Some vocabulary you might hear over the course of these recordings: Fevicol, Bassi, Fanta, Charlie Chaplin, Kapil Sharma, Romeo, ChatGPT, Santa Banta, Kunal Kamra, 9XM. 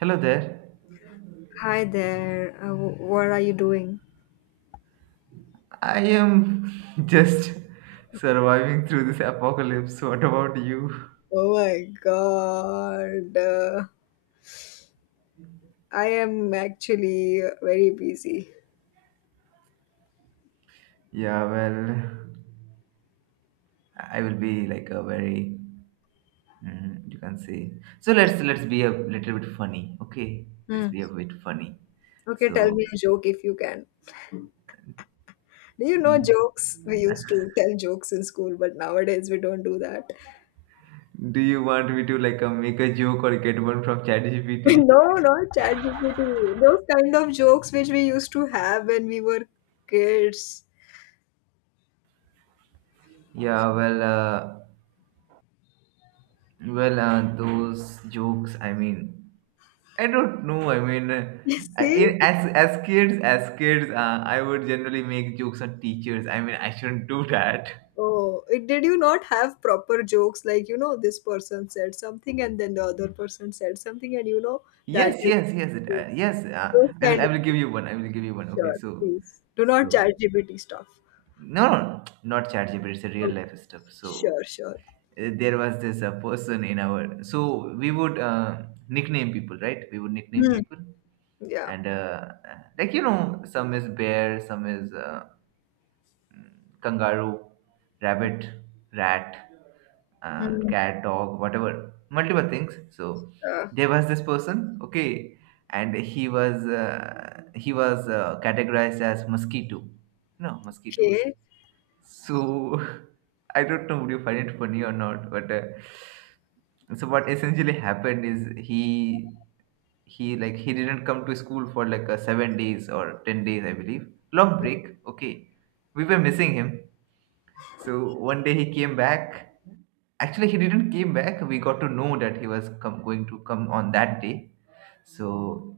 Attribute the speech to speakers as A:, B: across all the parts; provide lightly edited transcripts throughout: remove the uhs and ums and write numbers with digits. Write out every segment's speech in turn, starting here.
A: Hello there.
B: Hi there. What are you doing?
A: I am just surviving through this apocalypse. What about you?
B: Oh my God. I am actually very busy.
A: Yeah, well, I will be like a very you can say. So let's be a little bit funny, okay? Let's
B: Hmm.
A: be a bit funny.
B: Okay, tell
A: So,
B: me a joke if you can. Do you know jokes? We used to tell jokes in school, but nowadays we don't do that.
A: do you want me to like make a joke or get one from ChatGPT?
B: No, not ChatGPT. Those kind of jokes which we used to have when we were kids.
A: Yeah, well, those jokes. I mean, I don't know. I mean,
B: You see?
A: I- as kids, I would generally make jokes on teachers. I mean, I shouldn't do that.
B: Oh, it, did you not have proper jokes like, you know, this person said something and then the other person said something and you know that
A: Yes,
B: is
A: yes, yes, yes.
B: those
A: I will.
B: kind
A: I will give
B: of
A: you one. I will give you one. Okay,
B: sure,
A: so,
B: please. Do not
A: so
B: chat GPT stuff.
A: no, no, not ChatGPT. It's a real
B: Okay,
A: life stuff. So
B: sure, sure.
A: there was this person in our. So we would nickname people, right? We would nickname
B: Hmm.
A: people,
B: Yeah.
A: and like some is bear, some is. Kangaroo, rabbit, rat,
B: Hmm.
A: cat, dog, whatever, multiple things. So
B: Uh,
A: there was this person, okay, and he was categorized as mosquito. No, mosquitoes.
B: okay.
A: So I don't know would you find it funny or not, but so what essentially happened is he didn't come to school for like 7 days or 10 days, I believe, long break. Okay, we were missing him so one day he came back. Actually, he didn't came back. We got to know that he was going to come on that day. So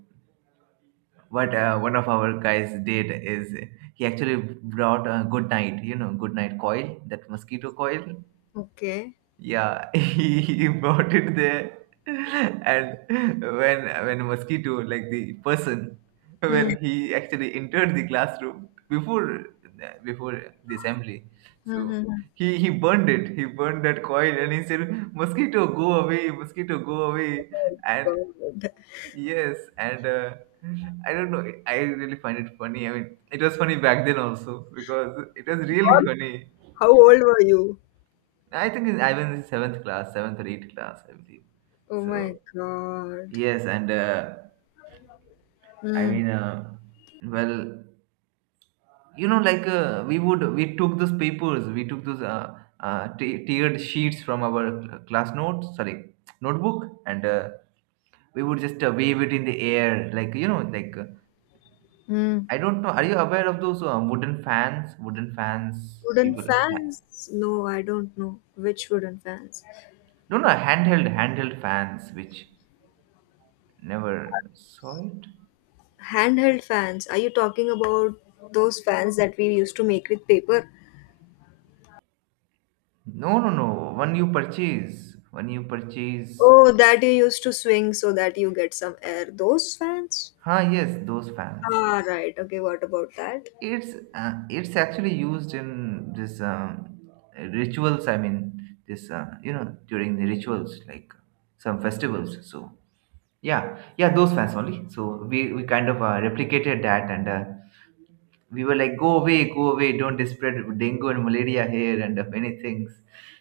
A: what one of our guys did is he actually brought a good night, good night coil, that mosquito coil.
B: Okay.
A: Yeah, he brought it there, and when mosquito like the person
B: Hmm.
A: when he actually entered the classroom before the assembly,
B: Hmm,
A: so
B: hmm, hmm.
A: he burned it. He burned that coil, and he said, "Mosquito, go away! Mosquito, go away!" And
B: God.
A: yes, and I don't know. I really find it funny. I mean, it was funny back then also because it was really
B: God,
A: funny.
B: how old were you?
A: I think I was in seventh class, seventh or eighth class, I believe.
B: Oh my
A: So
B: God.
A: yes, and I
B: Hmm.
A: mean, well, like we took those tiered sheets from our class notes, sorry, notebook, and we would just wave it in the air,
B: Hmm.
A: I don't know. Are you aware of those wooden fans? Wooden fans,
B: Wooden
A: people.
B: fans? No, I don't know. Which wooden fans?
A: No, no, handheld fans, which never saw it.
B: Handheld fans. Are you talking about those fans that we used to make with paper?
A: No, no, no. When you purchase,
B: Oh, that you used to swing so that you get some air. Those fans?
A: yes, those fans.
B: Ah, right. Okay, what about that?
A: It's actually used in this rituals. I mean, this during the rituals like some festivals. So yeah, yeah, those fans only. So we kind of replicated that, and we were like, go away, don't spread dengue and malaria here and many things.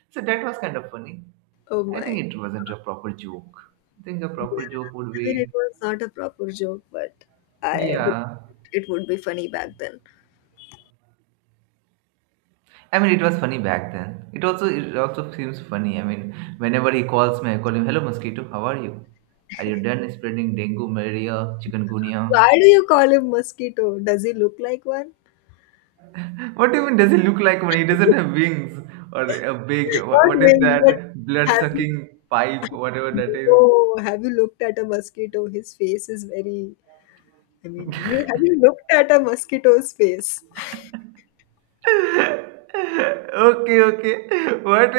A: So that was kind of funny.
B: Oh
A: I think
B: my.
A: it wasn't a proper joke. I think a proper joke would
B: I mean, it
A: be.
B: was not a proper joke, but I believed
A: Yeah.
B: it would be funny back then.
A: I mean, it was funny back then. It also seems funny. I mean, whenever he calls me, I call him, "Hello, mosquito. How are you? Are you done spreading dengue, malaria, chikungunya?"
B: Why do you call him mosquito? Does he look like one?
A: What even does he look like when he doesn't have wings or a big
B: Not
A: what is
B: really, but
A: that blood
B: have
A: sucking pipe, whatever that is?
B: oh, have you looked at a mosquito? His face is very. I mean, you- have you looked at a mosquito's face?
A: Okay, okay. What,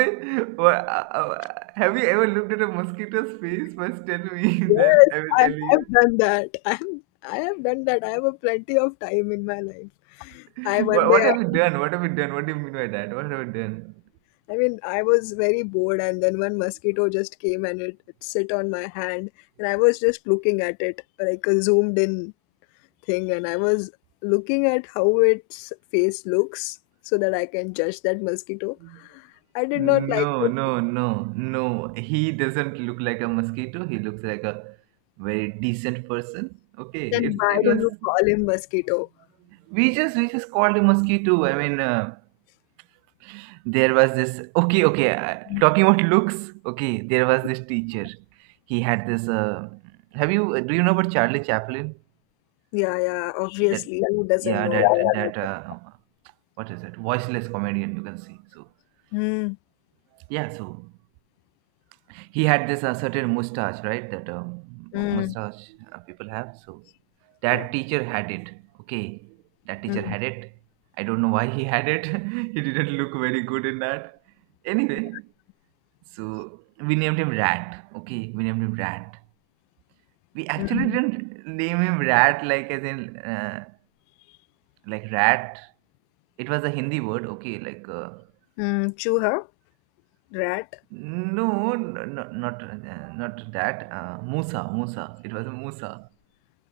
A: what uh, uh, have you ever looked at a mosquito's face? First, tell me, then
B: Yes,
A: I will
B: I
A: tell
B: have
A: you.
B: done that. I have done that. I have a plenty of time in my life. I one
A: What,
B: day,
A: what have you done? What have you done? What do you mean by that? What have you done?
B: I mean, I was very bored, and then one mosquito just came and it sit on my hand, and I was just looking at it like a zoomed in thing, and I was looking at how its face looks so that I can judge that mosquito. I did not like
A: No,
B: the.
A: no, no, no. He doesn't look like a mosquito. He looks like a very decent person. Okay,
B: Then
A: it
B: why
A: it
B: do you
A: was
B: call him mosquito?
A: we just called him mosquito. I mean, there was this. Okay, okay. Talking about looks. Okay, there was this teacher. He had this. Have you Do you know about Charlie Chaplin?
B: Yeah, yeah,
A: That
B: obviously, who doesn't
A: yeah,
B: know?
A: that that what is it? Voiceless comedian. You can see. So
B: Hmm.
A: yeah. He had this certain mustache, right? That
B: Hmm.
A: mustache people have. So
B: Yeah.
A: that teacher had it. Okay, that teacher
B: Hmm.
A: had it. I don't know why he had it. He didn't look very good in that. Anyway, so we named him Rat. Okay, we named him Rat. We actually
B: Mm.
A: didn't name him Rat like as in like rat. It was a Hindi word. Okay, like.
B: Mm, Chooha? Rat?
A: No, no, not that. Musa, Musa. It was a Musa.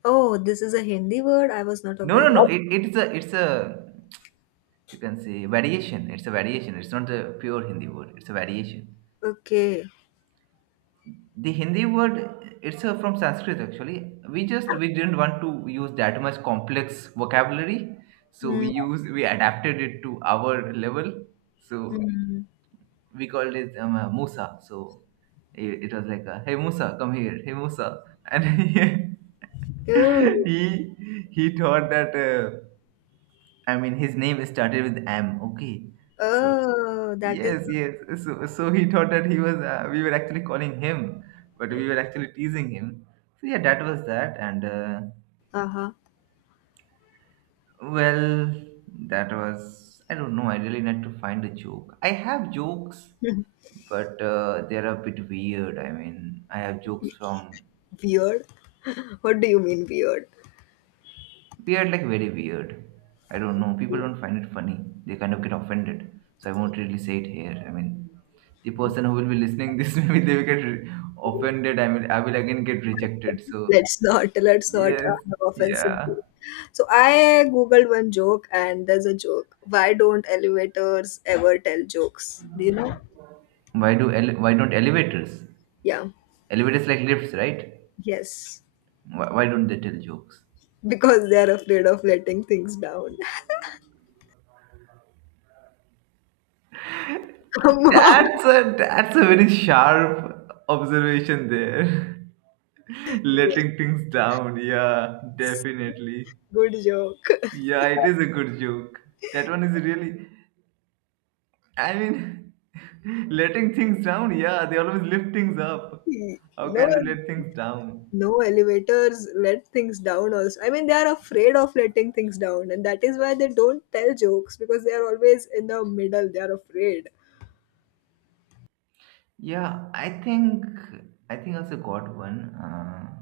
B: Oh, this is a Hindi word I was not
A: No,
B: aware
A: no, no.
B: of.
A: It's a you can say variation. It's a variation. It's not a pure Hindi word. It's a variation.
B: Okay.
A: The Hindi word it's a, from Sanskrit actually. We didn't want to use that much complex vocabulary, so we
B: Mm,
A: use we adapted it to our level. So
B: mm.
A: we called it Musa. So it was like, "Hey Musa, come here. Hey Musa," and he
B: Oh,
A: he he thought that I mean his name started with M. Okay, so
B: oh, that is
A: yes, yes. so he thought that he was we were actually calling him, but we
B: right.
A: were actually teasing him. So yeah, that was that, and
B: Uh-huh.
A: well, that was I don't know. I really need to find a joke. I have jokes but they're a bit weird. I mean, I have jokes from
B: Weird. What do you mean weird?
A: weird, like very weird. I don't know. People don't find it funny. They kind of get offended. So I won't really say it here. I mean, the person who will be listening this maybe they will get offended. I mean, I will again get rejected. So
B: Let's not, let's not
A: yes,
B: uh, have offensive
A: yeah.
B: view. So I googled one joke and there's a joke. Why don't elevators ever tell jokes? Do you know?
A: Why don't elevators?
B: Yeah.
A: Elevators like lifts, right?
B: Yes.
A: Why don't they tell jokes?
B: Because they're afraid of letting things down. Come on.
A: That's a very sharp observation there. Letting things down. Yeah,
B: Yes,
A: definitely.
B: good joke.
A: Yeah, it is a good joke. That one is really, I mean, letting things down. Yeah, they always lift things up. How
B: No,
A: can they let things down?
B: no elevators let things down. Also, I mean, they are afraid of letting things down, and that is why they don't tell jokes because they are always in the middle. They are afraid.
A: Yeah, I think I also got one. Uh,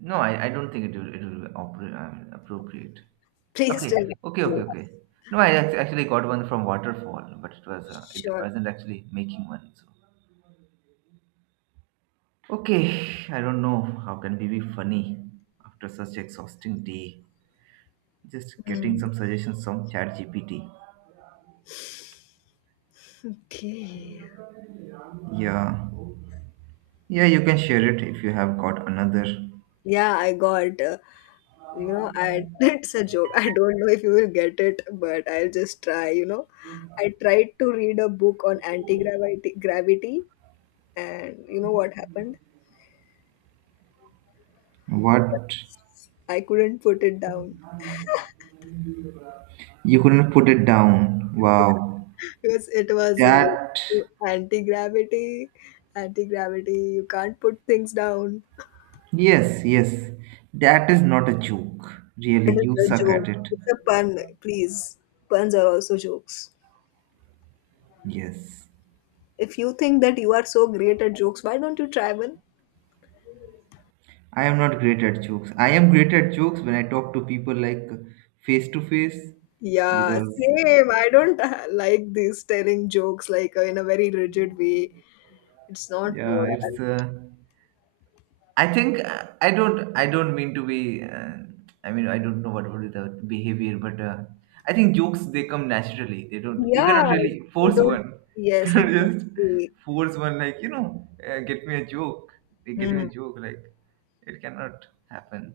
A: no, I don't think it will be appropriate.
B: Please tell
A: Okay,
B: me
A: okay,
B: a
A: okay,
B: joke.
A: okay. No, I actually got one from Waterfall, but it
B: Sure.
A: wasn't actually making one. So okay, I don't know how can we be funny after such exhausting day. Just getting
B: Hmm.
A: some suggestions from ChatGPT.
B: Okay.
A: Yeah, yeah, you can share it if you have got another.
B: Yeah, I got. You know, I it's a joke. I don't know if you will get it, but I'll just try. You know, I tried to read a book on anti gravity, gravity, and you know what happened?
A: What?
B: I couldn't put it down
A: You couldn't put it down. Wow.
B: because it was related
A: That.
B: to anti gravity. Anti gravity, you can't put things down.
A: Yes, yes. That is not a joke. Really,
B: It
A: you
B: is a
A: suck at
B: joke.
A: it.
B: It's a pun, please. Puns are also jokes.
A: Yes.
B: If you think that you are so great at jokes, why don't you try one?
A: I am not great at jokes. I am great at jokes when I talk to people like face to face
B: Yeah,
A: because
B: same. I don't like this telling jokes like in a very rigid way. It's not
A: yeah,
B: worth.
A: it's I think I don't. I don't mean to be. I mean, I don't know what would be the behavior, but I think jokes they come naturally. They don't. You
B: Yeah,
A: cannot really
B: you
A: force
B: don't.
A: one. You
B: Yes,
A: cannot just
B: exactly.
A: force one. Get me a joke. They get me a
B: Hmm.
A: joke. Like it cannot happen.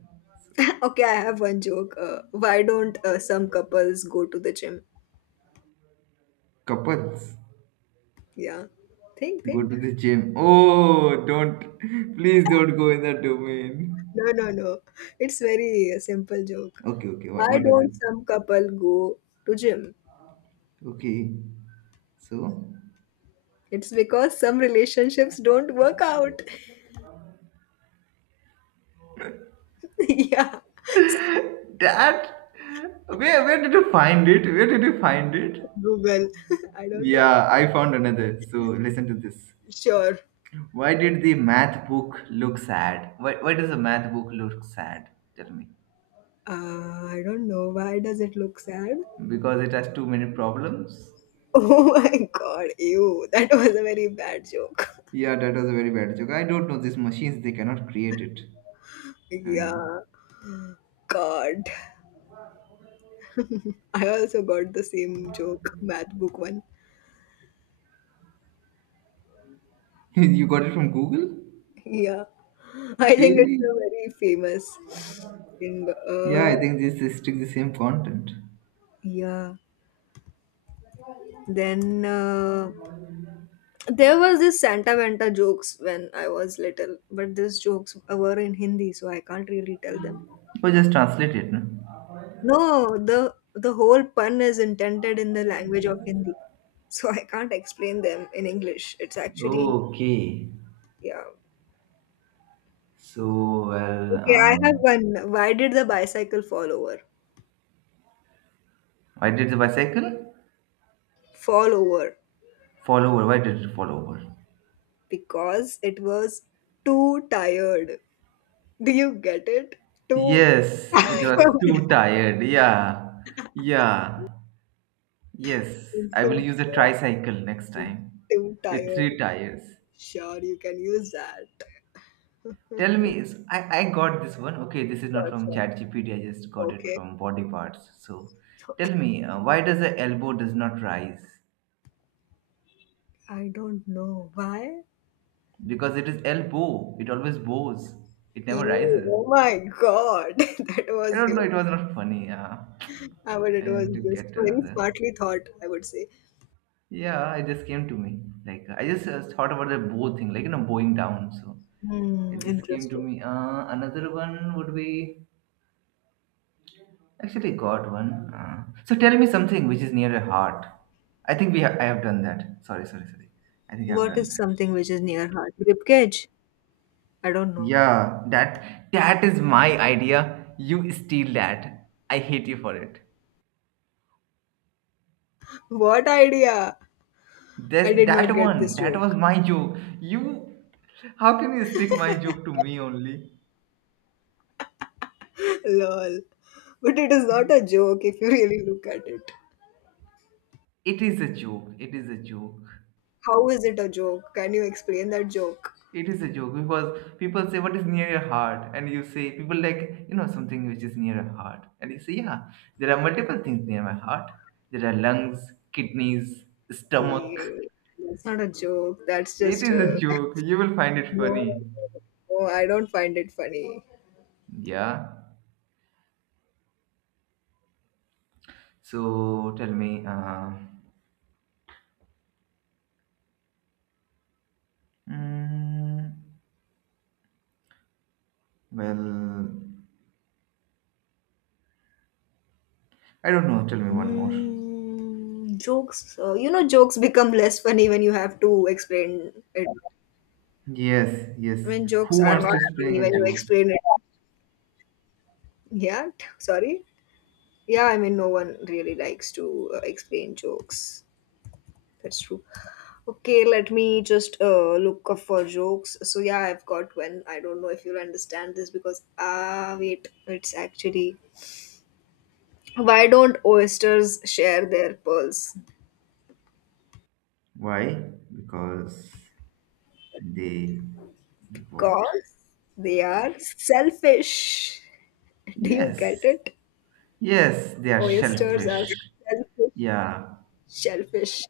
B: Okay, I have one joke. Why don't some couples go to the gym?
A: Couples
B: Yeah. Think,
A: go
B: think.
A: to the gym. Oh, don't please don't go in that domain.
B: No, no, no. It's very simple joke.
A: Okay, okay. What
B: Why
A: what is it?
B: don't some couple go to gym?
A: Okay, so.
B: It's because some relationships don't work out. Yeah.
A: That where did you find it? Where did you find it?
B: Google. I don't know.
A: Yeah, I found another. So listen to this.
B: Sure.
A: Why did the math book look sad? Why does the math book look sad? Tell me.
B: I don't know. Why does it look sad?
A: Because it has too many problems?
B: Oh my god, ew. That was a very bad joke.
A: Yeah, that was a very bad joke. I don't know these machines, they cannot create it. I mean
B: Yeah. God. I also got the same joke, math book one.
A: you got it from Google?
B: Yeah, I think it's
A: Really?
B: a very famous thing.
A: Yeah, I think this is still the same content.
B: Yeah. Then there was this Santa Vanta jokes when I was little, but these jokes were in Hindi, so I can't really tell them.
A: Or just translate it, no?
B: No, the whole pun is intended in the language of Hindi, so I can't explain them in English. It's actually
A: Okay.
B: yeah.
A: So well.
B: Okay, I have one. Why did the bicycle fall over?
A: Why did the bicycle
B: Fall over.
A: fall over? Why did it fall over?
B: Because it was too tired. Do you get it? Too
A: Yes, it
B: tired.
A: was too tired. Yeah. Yeah. Yes.
B: Too
A: I will
B: tired.
A: use a tricycle next time
B: Too
A: with three
B: tired.
A: tires.
B: Sure, you can use that.
A: Tell me, I got this one. Okay, this is not
B: Sure,
A: from
B: sure.
A: ChatGPT. I just got it
B: Okay.
A: from Body Parts. So tell me, why does the elbow does not rise?
B: I don't know why.
A: Because it is elbow. It always bows. It never
B: You,
A: rises.
B: oh my God, that
A: I
B: was
A: don't know.
B: hilarious.
A: It was not funny.
B: I mean,
A: I
B: it was
A: need to
B: just
A: get
B: very
A: another.
B: smartly thought, I would say.
A: Yeah, it just came to me. Like I just thought about the bow thing, bowing down. So
B: Hmm,
A: it just came to
B: interesting.
A: me. Another one would be actually got one. So tell me something which is near your heart. I think we have. I have done that. Sorry, sorry, sorry. I think I've
B: What
A: done
B: is
A: that.
B: something which is near heart? Rib cage? I don't know.
A: Yeah, that is my idea. You steal that. I hate you for it.
B: What idea?
A: This
B: I did
A: that
B: not get
A: one.
B: this
A: That was
B: joke.
A: my joke. You. How can you stick my joke to me only?
B: Lol. But it is not a joke if you really look at it.
A: It is a joke. It is a joke.
B: How is it a joke? Can you explain that joke?
A: It is a joke because people say, "What is near your heart?" And you say, people like, something which is near your heart. And you say, "Yeah, there are multiple things near my heart. There are lungs, kidneys, stomach."
B: Ew, that's not a joke. That's
A: It
B: just
A: is a
B: a.
A: joke. You will find it
B: No,
A: funny.
B: no, I don't find it funny.
A: Yeah. So tell me, mm, well, I don't know. Tell me one more.
B: Mm, jokes. You know, jokes become less funny when you have to explain it.
A: Yes, yes.
B: I mean,
A: Who
B: jokes are
A: wants
B: not
A: to spring
B: funny
A: a
B: when you
A: joke?
B: explain it. Sorry. Yeah, I mean, no one really likes to explain jokes. That's true. Okay, let me just look up for jokes. So yeah, I've got one. I don't know if you'll understand this because ah wait, it's actually why don't oysters share their pearls?
A: Why? Because they, like what?
B: Because they are selfish. Do you
A: Yes,
B: get it?
A: yes, they are
B: Oysters are
A: shellfish.
B: selfish,
A: Yeah,
B: shellfish.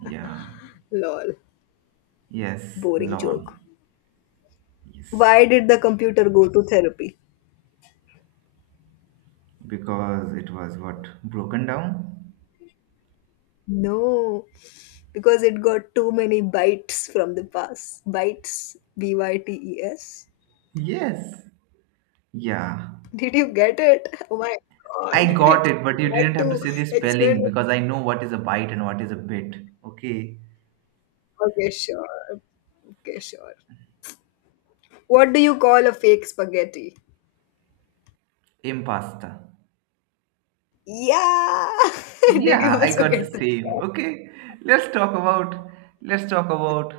A: yeah,
B: Lol,
A: yes,
B: boring joke.
A: lawn. Yes,
B: Why did the computer go to therapy?
A: because it was what broken down.
B: No, because it got too many bites from the past. Bites, bytes.
A: Yes, yeah,
B: Did you get it? Oh my
A: I
B: god,
A: got
B: it's
A: it, but you didn't
B: hard
A: have to
B: to
A: say the
B: explain.
A: spelling because I know what is a bite and what is a bit. Okay,
B: Okay, sure. Okay, sure. What do you call a fake spaghetti?
A: impasta.
B: Yeah! Did you
A: Yeah, I
B: also
A: got the
B: get that?
A: same. Okay, let's talk about let's talk about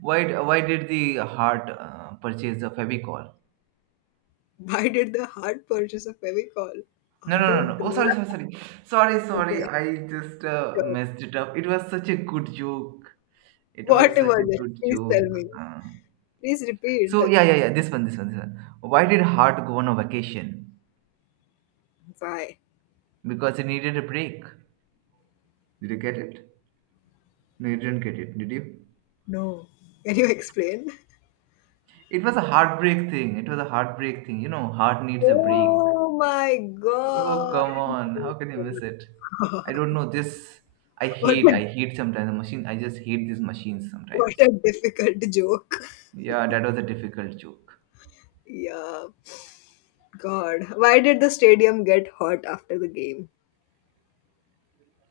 A: why did the heart purchase the Fevicol?
B: Why did the heart purchase a Fevicol?
A: No,
B: I
A: no, no,
B: don't
A: no. Oh,
B: know.
A: sorry, sorry, sorry. Sorry, sorry.
B: Okay,
A: I just
B: sure.
A: messed it up. It was such a good joke. It
B: What
A: was such a
B: was it?
A: good
B: Please tell
A: joke.
B: me.
A: Uh,
B: Please repeat.
A: so, yeah, yeah, yeah. This one, this one, this one. Why did Hart go on a vacation?
B: Why?
A: Because he needed a break. Did you get it? No, you didn't get it, did you?
B: No. Can you explain?
A: It was a heartbreak thing. It was a heartbreak thing. You know, Hart needs a break.
B: Oh my
A: Oh,
B: God.
A: come on. How can you miss it? I don't know. I
B: What
A: hate.
B: a
A: I hate sometimes the machine. I just hate these machines
B: what
A: sometimes.
B: a difficult joke.
A: Yeah, that was a difficult joke.
B: Yeah. God. Why did the stadium get hot after the game?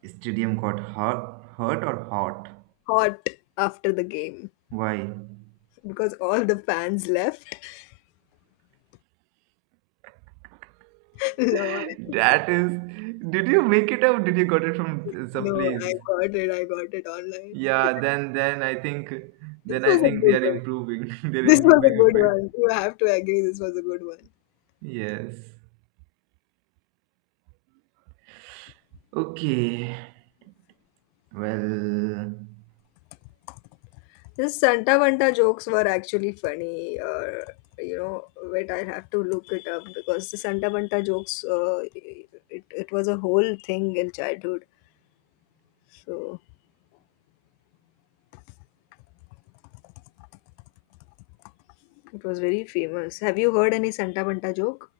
A: Stadium got hurt, hurt or hot?
B: Hot after the game.
A: Why?
B: Because all the fans left. No,
A: That is, did you make it up? Did you got it from some
B: no, I
A: place?
B: got it. I got it online.
A: Yeah, then I think
B: This
A: then I
B: was a
A: think they
B: good
A: are
B: one.
A: improving. They're
B: This was a
A: improving a
B: good
A: bit.
B: one. You have to agree this was a good one.
A: Yes. Okay. Well,
B: The Santa Banta jokes were actually funny. You know, wait, I have to look it up because the Santa Banta jokes, it, it was a whole thing in childhood. So it was very famous. Have you heard any Santa Banta joke?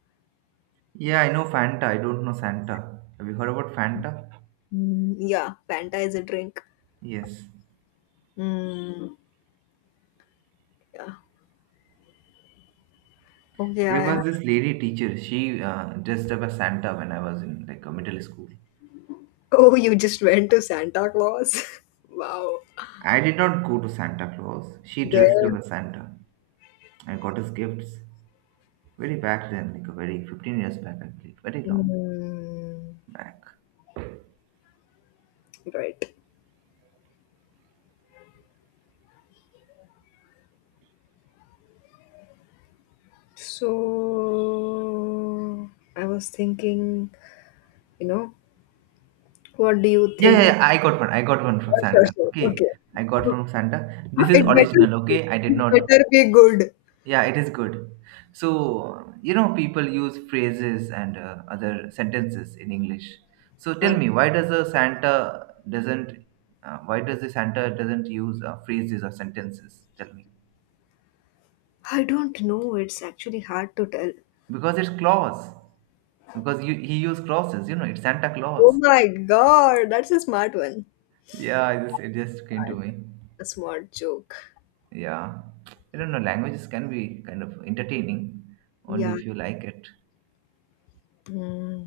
A: yeah, I know Fanta. I don't know Santa. Have you heard about Fanta?
B: Mm, yeah, Fanta is a drink.
A: Yes.
B: Mm, yeah. Okay,
A: There
B: I.
A: was this lady teacher. She dressed up as Santa when I was in like a middle school.
B: Oh, you just went to Santa Claus? Wow.
A: I did not go to Santa Claus. She dressed
B: There.
A: up as Santa. I got his gifts. Very back then, like a very 15 years back, I believe. Very long
B: Mm,
A: back.
B: right. So I was thinking, you know, what do you
A: Yeah, yeah,
B: think?
A: yeah, I got one. I got one from
B: Sure,
A: Santa.
B: sure, sure.
A: Okay.
B: Okay.
A: I got from Santa. This is
B: It better
A: original,
B: be good.
A: okay? I did
B: It
A: not.
B: better be good.
A: Yeah, it is good. So, you know, people use phrases and other sentences in English. So
B: Uh,
A: tell me, why does a Santa doesn't, why does the Santa doesn't use phrases or sentences? Tell me.
B: I don't know. It's actually hard to tell.
A: Because it's claws. Because you, he used clauses, you know, it's Santa
B: Oh
A: Claus.
B: my God, that's a smart one.
A: Yeah, it just came to me.
B: A smart joke.
A: Yeah. I don't know, languages can be kind of entertaining, only
B: Yeah.
A: if you like it.
B: Hmm.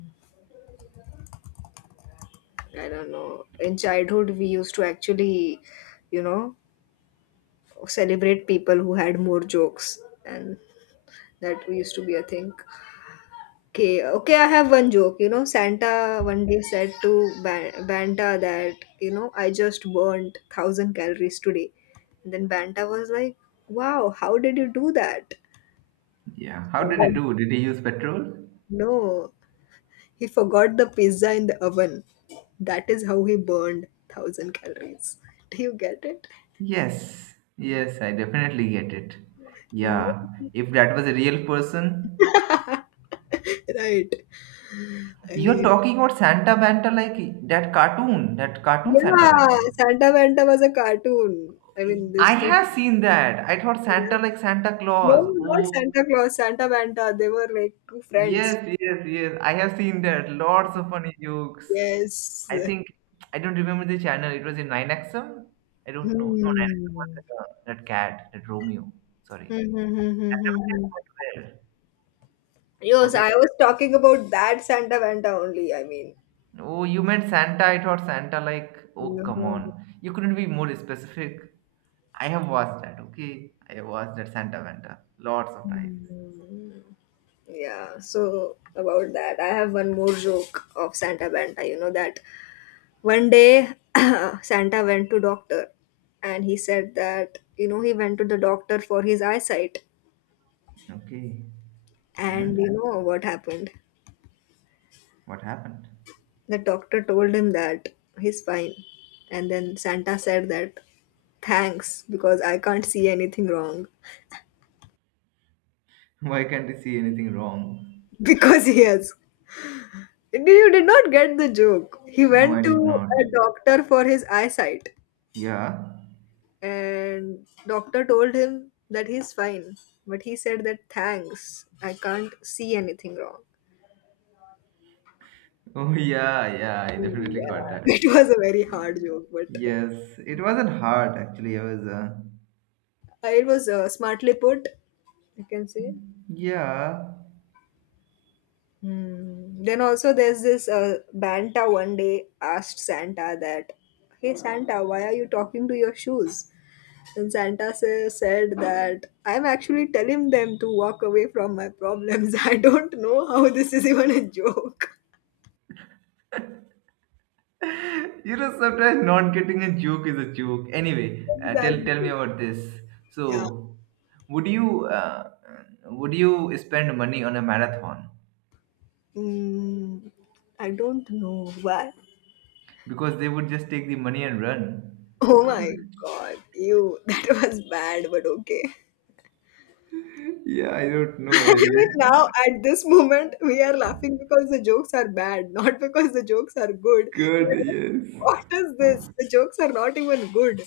B: I don't know. In childhood, we used to actually, you know, celebrate people who had more jokes, and that used to be a thing. Okay, okay, I have one joke. You know, Santa one day said to Banta that, you know, I just burned 1,000 calories today. And then Banta was like, wow, how did you do that?
A: Yeah. How did he
B: But
A: do? Did he use petrol?
B: no, he forgot the pizza in the oven. That is how he burned 1,000 calories. Do you get it?
A: Yes. Yes, I definitely get it. Yeah.
B: Yeah.
A: If that was a real person,
B: Right. I
A: you're
B: mean,
A: talking about Santa Banta like that cartoon Santa
B: yeah,
A: Banta.
B: Santa Banta was a cartoon. I mean,
A: I
B: this too.
A: have seen that. I thought Santa like Santa
B: No,
A: Claus.
B: not
A: Oh.
B: Santa Claus, Santa Banta. They were like two friends.
A: Yes, yes, yes. I have seen that. Lots of funny jokes.
B: Yes.
A: I think I don't remember the channel. It was in 9XM. I don't know. No, 9XM was
B: Hmm.
A: that, that cat, that Romeo. Sorry.
B: Hmm, hmm, hmm, hmm,
A: I never
B: hmm, hmm.
A: can go to
B: Yes,
A: forget.
B: I was talking about that Santa Banta only. I mean,
A: Oh, you meant Santa. I thought Santa. Like, oh, come
B: hmm.
A: on. You couldn't be more specific. I have watched that. Okay, I have watched that Santa Vanta lots of times.
B: Hmm. Yeah, so about that, I have one more joke of Santa Banta. You know that one day Santa went to doctor and he said that, you know, he went to the doctor for his eyesight.
A: Okay,
B: And you
A: and
B: know what happened?
A: what happened?
B: The doctor told him that he's fine. And then Santa said that thanks because I can't see anything wrong.
A: Why can't I see anything wrong?
B: Because he has. You did not get the joke. He
A: No, I
B: went
A: did
B: to
A: not.
B: a doctor for his eyesight
A: Yeah.
B: and doctor told him that he's fine. But he said that thanks, I can't see anything wrong.
A: Oh yeah, yeah, I definitely
B: Yeah,
A: got that.
B: it was a very hard joke, but
A: Yes, it wasn't hard actually.
B: it was smartly put, I can say.
A: Yeah.
B: Hmm. Then also there's this Banta one day asked Santa that, "Hey Santa, why are you talking to your shoes?" And Santa said that, "I'm actually telling them to walk away from my problems. I don't know how this is even a joke."
A: You know, sometimes not getting a joke is a joke. Anyway, tell
B: Exactly.
A: tell me about this.
B: Yeah.
A: So, would you uh, would you spend money on a marathon?
B: Mm, I don't know why.
A: Because they would just take the money and run.
B: Oh
A: So
B: my god, you. That was bad, but okay.
A: yeah, I don't know. I
B: Even now, at this moment, we are laughing because the jokes are bad, not because the jokes are good. We
A: good.
B: are like,
A: Yes.
B: what is this? The jokes are not even good.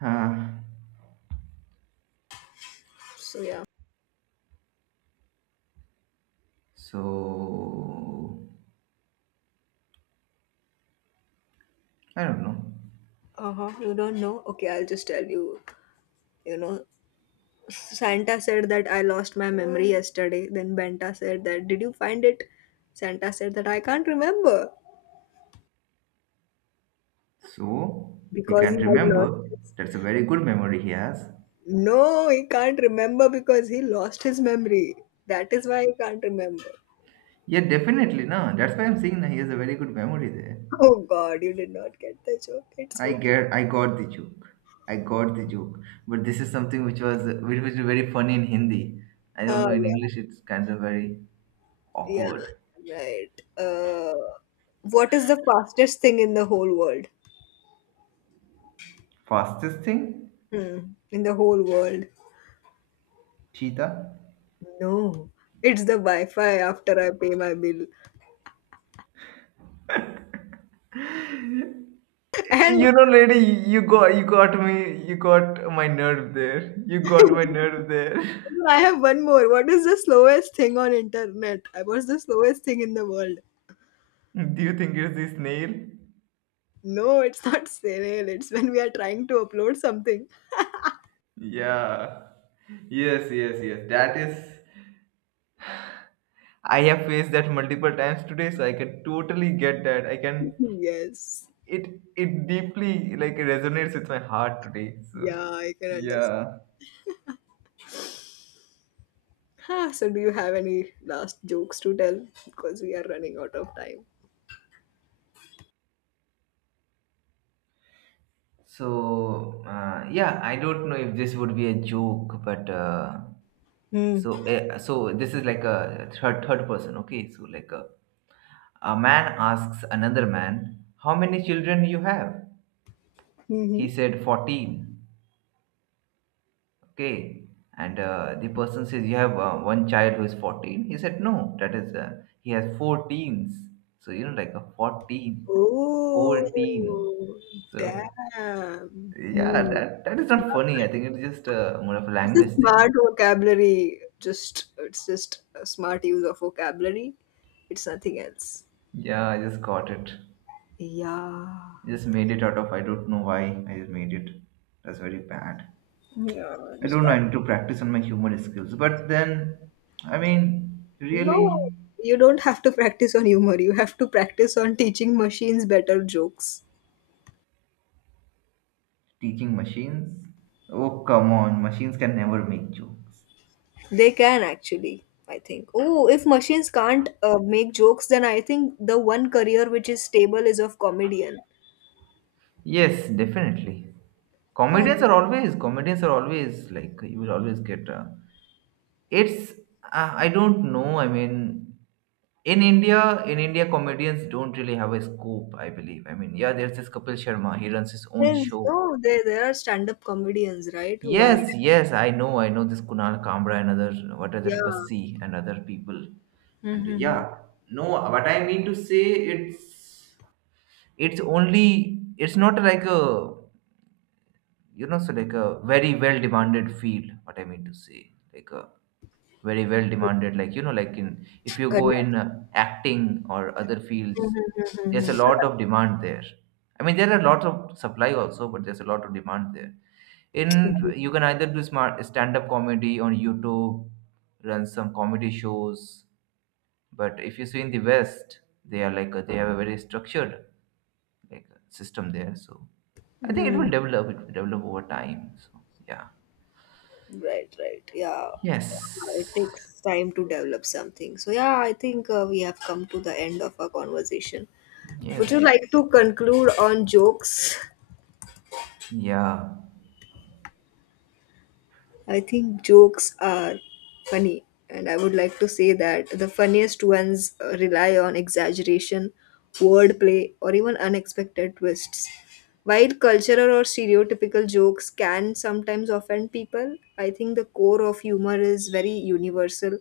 A: Huh.
B: So, yeah.
A: So I don't know.
B: Uh huh. You don't know? Okay, I'll just tell you. You know, Santa said that I lost my memory yesterday. Then Benta said that, did you find it? Santa said that I can't remember
A: So he
B: because he
A: can't
B: had lost
A: remember.
B: his.
A: That's a very good memory he has.
B: No, he can't remember because he lost his memory. That is why he can't remember.
A: Yeah, definitely, no. That's why I'm saying that he has a very good memory there.
B: Oh God, you did not get the joke. It's okay.
A: I got the joke. I got the joke. But this is something which was very funny in Hindi. I don't
B: Uh,
A: know in
B: yeah,
A: English. It's kind of very
B: yeah,
A: awkward.
B: right. Uh, what is the fastest thing in the whole world?
A: Fastest thing,
B: Hmm, in the whole world.
A: cheetah.
B: No, it's the Wi-Fi after I pay my bill. And
A: You know, lady, you got me. You got my nerve there. You got my nerve there.
B: I have one more. What is the slowest thing on internet? I was the slowest thing in the world.
A: Do you think it's the snail?
B: No, it's not serial. It's when we are trying to upload something.
A: Yeah. Yes, yes, yes. That is I have faced that multiple times today, so I can totally get that. I can
B: Yes.
A: it deeply like resonates with my heart today. So
B: Yeah, I can understand.
A: yeah.
B: Huh, so do you have any last jokes to tell? Because we are running out of time.
A: So yeah, I don't know if this would be a joke, but
B: Hmm.
A: so this is like a third person. Okay, so like a man asks another man, "How many children you have?" He
B: Mm-hmm.
A: said, 14. Okay. And the person says, you have one child who is 14. He said, no, that is, he has four teens. So, you know, like a 14,
B: Oh,
A: 14. So,
B: damn.
A: yeah,
B: Hmm.
A: that is not funny. I think it's just more of a
B: It's a
A: language thing.
B: smart vocabulary. Just it's just a smart use of vocabulary. It's nothing else.
A: Yeah, I just got it.
B: Yeah.
A: Just made it out of, I don't know why I just made it. That's very bad.
B: No,
A: I
B: it's
A: don't know,
B: fine.
A: I need to practice on my humor skills. But then, I mean,
B: No,
A: really.
B: you don't have to practice on humor. You have to practice on teaching machines better jokes.
A: Teaching machines? Oh, come on, machines can never make jokes.
B: They can actually, I think. Oh, if machines can't make jokes, then I think the one career which is stable is of comedian.
A: Yes, definitely.
B: Yeah,
A: Comedians are always like you will always get. It's I don't know. I mean, in India, comedians don't really have a scope. I believe. I mean, yeah, there's this Kapil Sharma. He runs his own
B: there's
A: show.
B: no, there are stand-up comedians, right? Who are
A: Yes, yes, I know this Kunal Kamra and other what is
B: yeah,
A: it, Bassi and other people. And
B: mm-hmm.
A: yeah, no, what I mean to say, it's only it's not like a you know so like a very well demanded field what I mean to say like a very well demanded like you know like in if you go in
B: Correct.
A: acting or other fields there's a lot of demand there I mean there are lots of supply also but there's a lot of demand there in you can either do smart stand up comedy on youtube run some comedy shows but if you see in the west they are like they have a very structured like system there so I think it will
B: Mm.
A: develop. It will develop over time. So yeah.
B: Right, right. Yeah. Yeah, it
A: Yes.
B: takes time to develop something. So yeah, I think we have come to the end of our conversation. Would you
A: Yes.
B: like to conclude on jokes?
A: Yeah.
B: I think jokes are funny, and I would like to say that the funniest ones rely on exaggeration, wordplay, or even unexpected twists. While cultural or stereotypical jokes can sometimes offend people, I think the core of humor is very universal.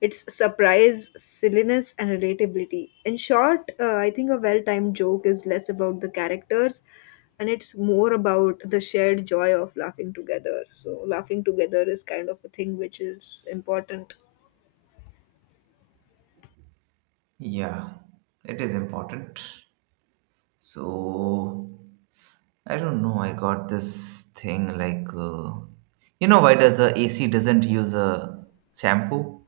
B: It's surprise, silliness, and relatability. In short, I think a well timed joke is less about the characters and it's more about the shared joy of laughing together. So, laughing together is kind of a thing which is important.
A: Yeah. It is important. So I don't know. I got this thing like you know why does a AC doesn't use a shampoo?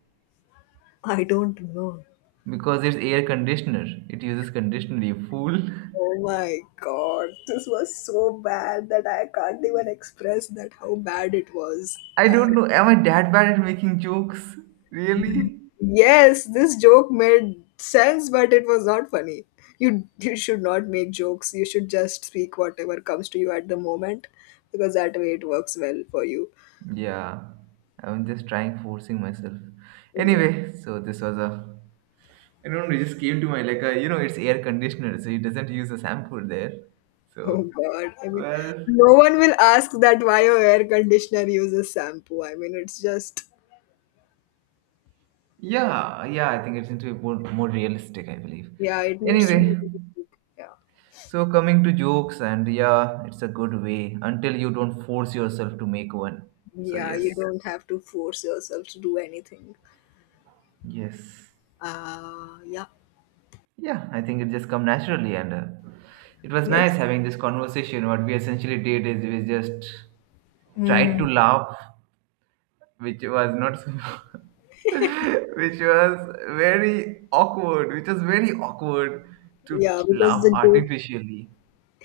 B: I don't know.
A: Because it's air conditioner. It uses conditioner. You fool.
B: Oh my god, this was so bad that I can't even express that how bad it was.
A: I
B: Uh,
A: don't know. Am I that bad at making jokes? Really?
B: yes, this joke made sense, but it was not funny. You should not make jokes. You should just speak whatever comes to you at the moment, because that way it works well for you.
A: Yeah, I'm just trying forcing myself.
B: Yeah.
A: Anyway, so this was a. I don't know, it just came to my like a you know it's air conditioner, so it doesn't use a shampoo there.
B: Oh
A: So
B: god. I mean,
A: well,
B: no one will ask that why your air conditioner uses shampoo. I mean, it's just
A: yeah, yeah, I think it's into more realistic, I believe.
B: yeah, it needs to be.
A: Anyway,
B: Yeah.
A: so coming to jokes and yeah, it's a good way until you don't force yourself to make one. So
B: Yeah, you
A: yes,
B: don't have to force yourself to do anything.
A: yes.
B: Yeah,
A: Yeah, I think it just come naturally, and it was nice
B: yes.
A: having this conversation. What we essentially did is we just tried
B: Mm.
A: to laugh, which was not, so- which was very awkward. Which was very awkward to
B: Yeah, because
A: laugh
B: the joke,
A: artificially.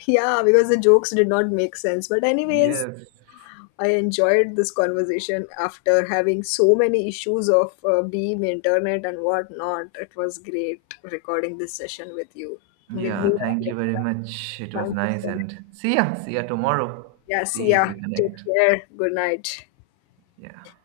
B: yeah, because the jokes did not make sense. But anyways,
A: Yes.
B: I enjoyed this conversation after having so many issues of Beam, internet, and whatnot. It was great recording this session with you. We'll
A: Yeah.
B: meet up
A: Thank you
B: next
A: very
B: time.
A: much. It was
B: Thank you
A: nice,
B: so much.
A: and see ya. See ya tomorrow.
B: Yeah, see
A: See if
B: ya.
A: we
B: Take
A: connect.
B: care. Good night.
A: Yeah.